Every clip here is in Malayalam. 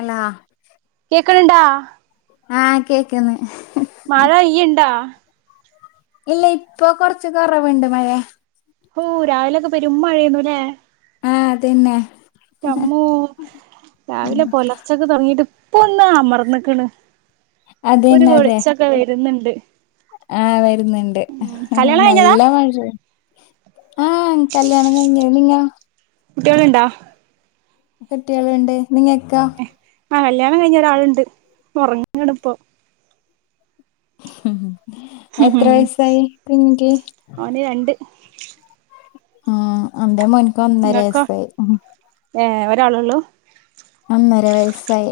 അല്ലാ കേക്കണുണ്ടാ ആഹ് കേക്കന്ന് മഴ ഇയ്യ് ഇണ്ടാ ഇല്ല ഇപ്പൊ കൊറച്ച് കുറവുണ്ട് മഴേ ഓ രാവിലൊക്കെ പെരും മഴയൊന്നു അല്ലേ ആഹ് അതന്നെ ഇന്റെമ്മോ രാവിലെ പൊലർച്ചൊക്കെ തുടങ്ങിട്ട് ഇപ്പൊ ഒന്ന് അമർന്നക്കണ്. ഒരു അതെന്നെ അതെ വെളിച്ചൊക്കെ വരുന്നുണ്ട് ആഹ് വരുന്നുണ്ട് ഉം കല്യാണം കഴിഞ്ഞതാ നല്ല മഴ ആഹ് കല്യാണം കഴിഞ്ഞ നിങ്ങ കുട്ടിയൾണ്ടോ കട്ടികളുണ്ട് നിങ്ങക്കാ ആ കല്യാണം കഴിഞ്ഞ് ഒരാളുണ്ട് ഉറക്കാണിപ്പോ ഉം, എത്ര വയസായി [unintelligible] അവന് രണ്ട് ആ അവിടെ മോനക്ക് ഒന്നര നിങ്ങക്കോ വയസായി. ഏ ഒരാള ഉള്ളൂ ഒന്നര വയസ്സായി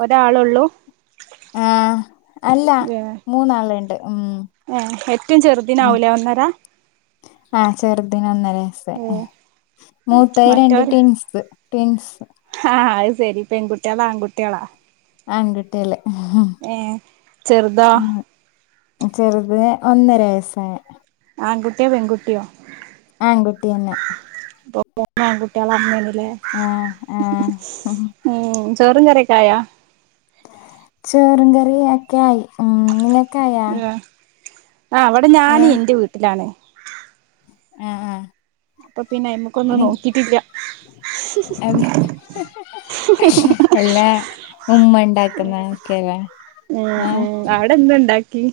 ഒരാളെള്ളൂ ആഹ് അല്ല മൂന്നാളുണ്ട് ഉം ആഹ് ഏറ്റവും ഉം ചെറുതിനാവൂലേ ഒന്നര ആഹ് ചെറുതിന് ഒന്നര ഏ വയസായി, മൂത്തേ രണ്ട് ട്വിൻസ് ട്വിൻസ് ആഹ് അത് ശരി, പെൺകുട്ടികളാ ആൺകുട്ടികളാ? ആൺകുട്ടികള് ഏ ചെറുതോ ഉം ചെറുതിന് ഒന്നര വയസ്സായി ആൺകുട്ടിയോ പെൺകുട്ടിയോ ആൺകുട്ടിയന്നെ ആപ്പോ മൂന്നു ആൺകുട്ടികളാണ് ആ ആ [unintelligible] ഉം ചോറും കറിയൊക്കെ ആയാ? ചോറും കറി ഒക്കെ ആയി ഉം [unintelligible] ആഹ് ആ അവിടെ ഞാന് എന്റെ വീട്ടിലാണ്. ആഹ് ആഹ് അപ്പോ പിന്നെ അയിമക്കൊന്നും നോക്കിട്ടില്ല. അതെ എല്ലാ ഉമ്മ ഉണ്ടാക്കുന്ന ഒക്കെയല്ലേ ഉം ഉം അവിടെ എന്തണ്ടാക്കിയെ?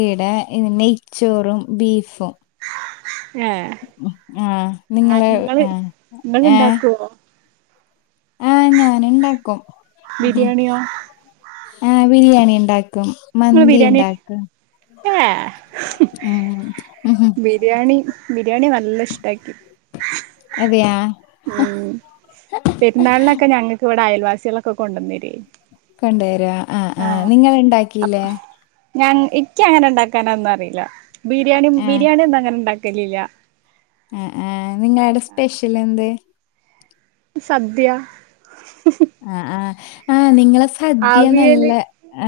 ഈടെ ഇന്ന് നെയ്ച്ചോറും ബീഫും. ഏഹ്‌ ആ ആഹ്‌ നിങ്ങള് ഇങ്ങള് ആ ഇങ്ങള് ഇണ്ടാക്കുവോ? ആഹ്‌ ഞാന് ഇണ്ടാക്കും. ബിരിയാണിയോ ആഹ്‌ ബിരിയാണി ഇണ്ടാക്കും. നിങ്ങളെ ബിരിയാണി ഏഹ്‌? ഉം ബിരിയാണി ബിരിയാണി നല്ല ഇഷ്ട്ടായിക്ക്. അതെയാ? ഉം പെരുന്നാളിനൊക്കെ ഞങ്ങൾക്ക് ഇവിടെ അയൽവാസികളൊക്കെ കൊണ്ടന്ന് തരുവേനു. കൊണ്ടുവരോ ആഹ്‌ ആഹ് നിങ്ങൾ അപ്പൊ ഉണ്ടാക്കിലേ? ഞാൻ ഇക്ക് അങ്ങനെ ഉണ്ടാക്കാനാന്നും അറിയില്ല ബിരിയാണി ആഹ് ബിരിയാണി ഒന്നും അങ്ങനെ ഇണ്ടാക്കലില്ല. ആഹ്‌ ആഹ് നിങ്ങളാടെ സ്പെഷ്യൽ എന്ത്? സദ്യ. ആഹ്‌ ആഹ്‌ ആഹ്‌ നിങ്ങളെ സ ദ്യ നല്ല അവിയല്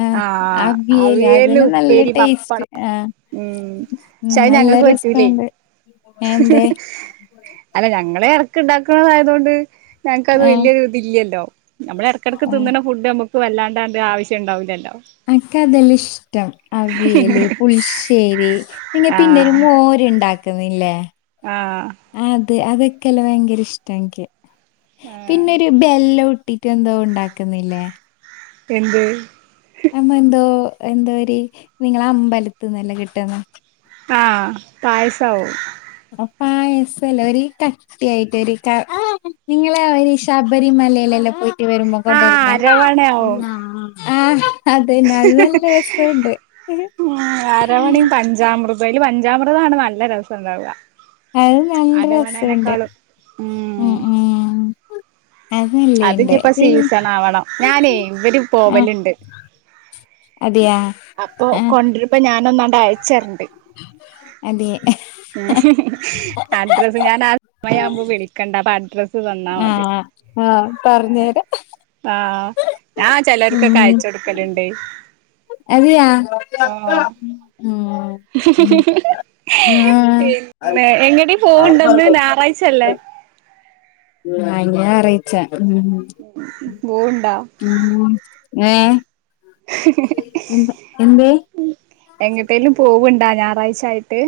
ആഹ്‌ ആഹ് അവിയല് അതെല്ലാം നല്ല ഉപ്പേരി ടേസ്റ്റ് പപ്പടം ആഹ്‌ ഉം പക്ഷേ അത് ഞങ്ങക്ക് പറ്റൂലേ എന്തേ? അല്ല ഞങ്ങളെടക്ക് ഇണ്ടാക്കണതായതോണ്ട് ഞങ്ങക്കത് ആഹ് വലിയൊരിതില്ലല്ലോ നമ്മള് ഇടക്കിടക്ക് ആഹ് തിന്നണ ഫുഡ് നമുക്ക് വല്ലാണ്ട ആവശ്യം ഉണ്ടാവില്ലല്ലോ? അനക്ക് അതെല്ലാ ഇഷ്ടം അവിയല്, പുളിശ്ശേരി നിങ്ങ പിന്നൊരു മോരുണ്ടാക്കുന്നില്ലേ? ആഹ്‌ അത് അതൊക്കെല്ല ഭയങ്കര ഇഷ്ടം എനിക്ക് ആഹ് പിന്നെരി ബെല്ലോട്ടി ട്ട് എന്തോ ഉണ്ടാക്കുന്നില്ലേ? എന്ത്‌? അമ്മ എന്തോ എന്തോരി നിങ്ങളെ അമ്പലത്ത്ന്നല്ലോ കിട്ടന്നെ? ആഹ് പായസാവും. പായസല്ല ഒരീ കട്ടിയായിട്ട് ഒരി ക നിങ്ങളെ ഒരി ശബരിമലയിലെല്ലാം പോയി യിട്ട് വരുമ്പോ ആഹ് കൊണ്ടരുന്നെ അരവണയാവും ആഹ്‌ അതെന്നെ അത് നല്ല രസണ്ട്. ഉം അരവണി പഞ്ചാമൃതം അയില് പഞ്ചാമൃതാണ് നല്ല രസം ഉണ്ടാവുക. അത് നല്ല രസണ്ട് അരവണനെക്കാളും ഉം ഉം അത് നല്ലയിണ്ട് അതിഞ്ഞിപ്പോ പി സീസൺ ആവണം ഞാനേ ഇവര് ആഹ്‌ പോവലുണ്ട് അതെയാ? അപ്പൊ കൊണ്ടിരുമ്പ ഞൻ ഒന്നാണ്ട് അയച്ചരുണ്ട് അതെ അഡ്രസ്സ് ഞാൻ ആ സമയയാവുമ്പോ വിളിക്കണ്ട അപ്പൊ അഡ്രസ്സ് ആഹ്‌ ആഹ്‌ ആഹ്‌ ഞാ ചെലർക്ക്ക്കൊയച്ചു കൊടുക്കലുണ്ട് എൻതെയ ആഹ് ഉം ഉം ഉം ഞായറാഴ്ചയല്ലേ കൈഞ്ഞ ഞായറാഴ്ച ബോണ്ടാ മ്മ് ഏഹ് എന്താ എന്തെ എങ്ങട്ടേലും പോവണ്ടാ ഞായറാഴ്ച ആയിട്ട്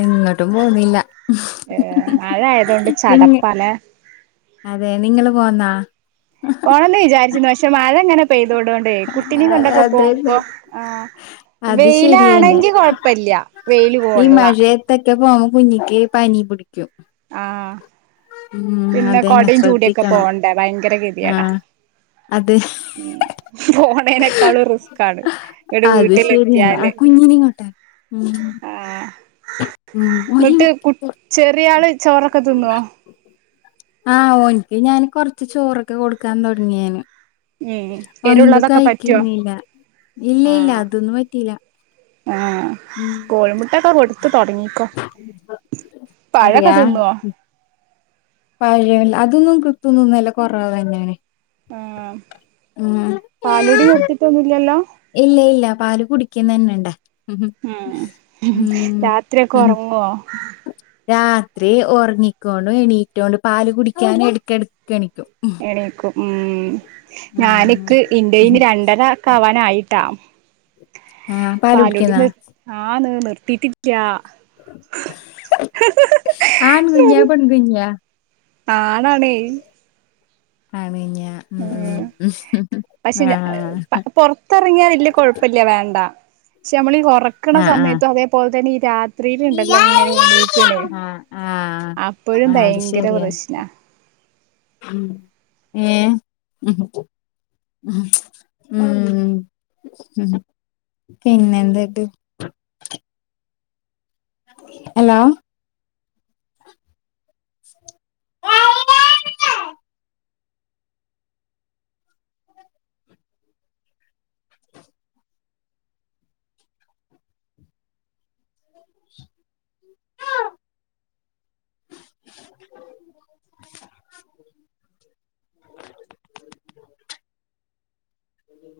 എങ്ങോട്ടും പോന്നില്ല ഏഹ്‌ മഴ ആയതോണ്ട് നിങ്ങ ചടപ്പല്ലേ അതെ നിങ്ങള് പോന്നാ പോണെന്ന് വിചാരിച്ചിരുന്നു പക്ഷെ മഴങ്ങനെ പെയ്തോടോണ്ടേ കുട്ടിനിം കൊണ്ടൊക്കെ അതെതെ പോകുമ്പോ ആഹ് അത് ശരിയന്നെ വെയിലാണെങ്കി കൊഴപ്പല്ല വെയില് കൊള്ള ത്തൊക്കെ പോകുമ്പോ കുഞ്ഞിക്ക് പനി പിടിക്കും. ആഹ് ഉം പിന്നെ അതന്നെ കൊടയും ചൂടിയൊക്കെ ശ്രദ്ധിക്കണം പോണ്ടേ ഭയങ്കര ആ ഗതിയേടാ അത് ഉം പോണേനേക്കാളും റിസ്ക്കാണ്. അത് ശരിയന്നെ ആ കുഞ്ഞിനിങ്ങോട്ടെ ഉം ആഹ് ഉം ഒരു എന്നിട്ട് കു ചെറിയാള് ചോറൊക്കെ തിന്നോ ആഹ് ഓൻക്ക് ഞാന് കൊറച്ച് ചോറൊക്കെ കൊടുക്കാൻ തുടങ്ങിയേന്. ഉം ഒന്ത് എരുള്ളതൊക്കെ പറ്റോ കഴിക്കുന്നില്ല ഇല്ല ഇല്ല ആഹ് അതൊന്നും പറ്റില്ല. ആഹ് കോഴിമുട്ടൊക്കെ കൊടുത്ത് തൊടങ്ങിക്കോ പഴൊക്കെ തിന്നുവോ പഴയില്ല അതൊന്നും കൃത്യൊന്നൊന്നല്ല കൊറവന്നെണ്. ആഹ് പാലുടി നിർത്തിട്ടൊന്നുല്ലല്ലോ? ഇല്ല ഇല്ല പാല് കുടിക്കുന്നന്നെണ്ട ഉം ഉം രാത്രിയൊക്കെ ഉം ഒറങ്ങോ രാത്രി ഒറങ്ങിക്കോണ്ട് എണീറ്റോണ്ട് പാല് കുടിക്കാൻ എടക്കടക്ക് എണിക്കും. എണീക്കും ഉം ഞാന് ആഹ് ഇക്ക് ഇന്റെയിന് രണ്ടര കാവാനായിട്ടാ ആഹ് പാല് പാലുടി കുടിക്കുന്നാ നിർ ആഹ്ന്ന് നിർത്തിട്ടില്ല. ആൺ കുഞ്ഞാ പെൺ കുഞ്ഞാ ആണാണേയ് ആണെന്നാ ഉം ഉം ഉം പക്ഷെ ഞ ആഹ് പൊറത്തിറങ്ങിയാ വല്യ കൊഴപ്പല്ല വേണ്ട പക്ഷെ നമ്മളീ ഒറക്കണ ആഹ് ആഹ് സമയത്തും അതേപോലെ തന്നെ ഈ രാ ത്രീയിലുണ്ടല്ലോ ഇങ്ങനെ എണീക്കണ് ആഹ് ആഹ് അപ്പഴും ആഹ് അത് ഭയങ്കര പ്രശ്ന ഉം ഏഹ് ഉം ഉം ഉംഉ പിന്നെന്തായിട്ട് ഹലോ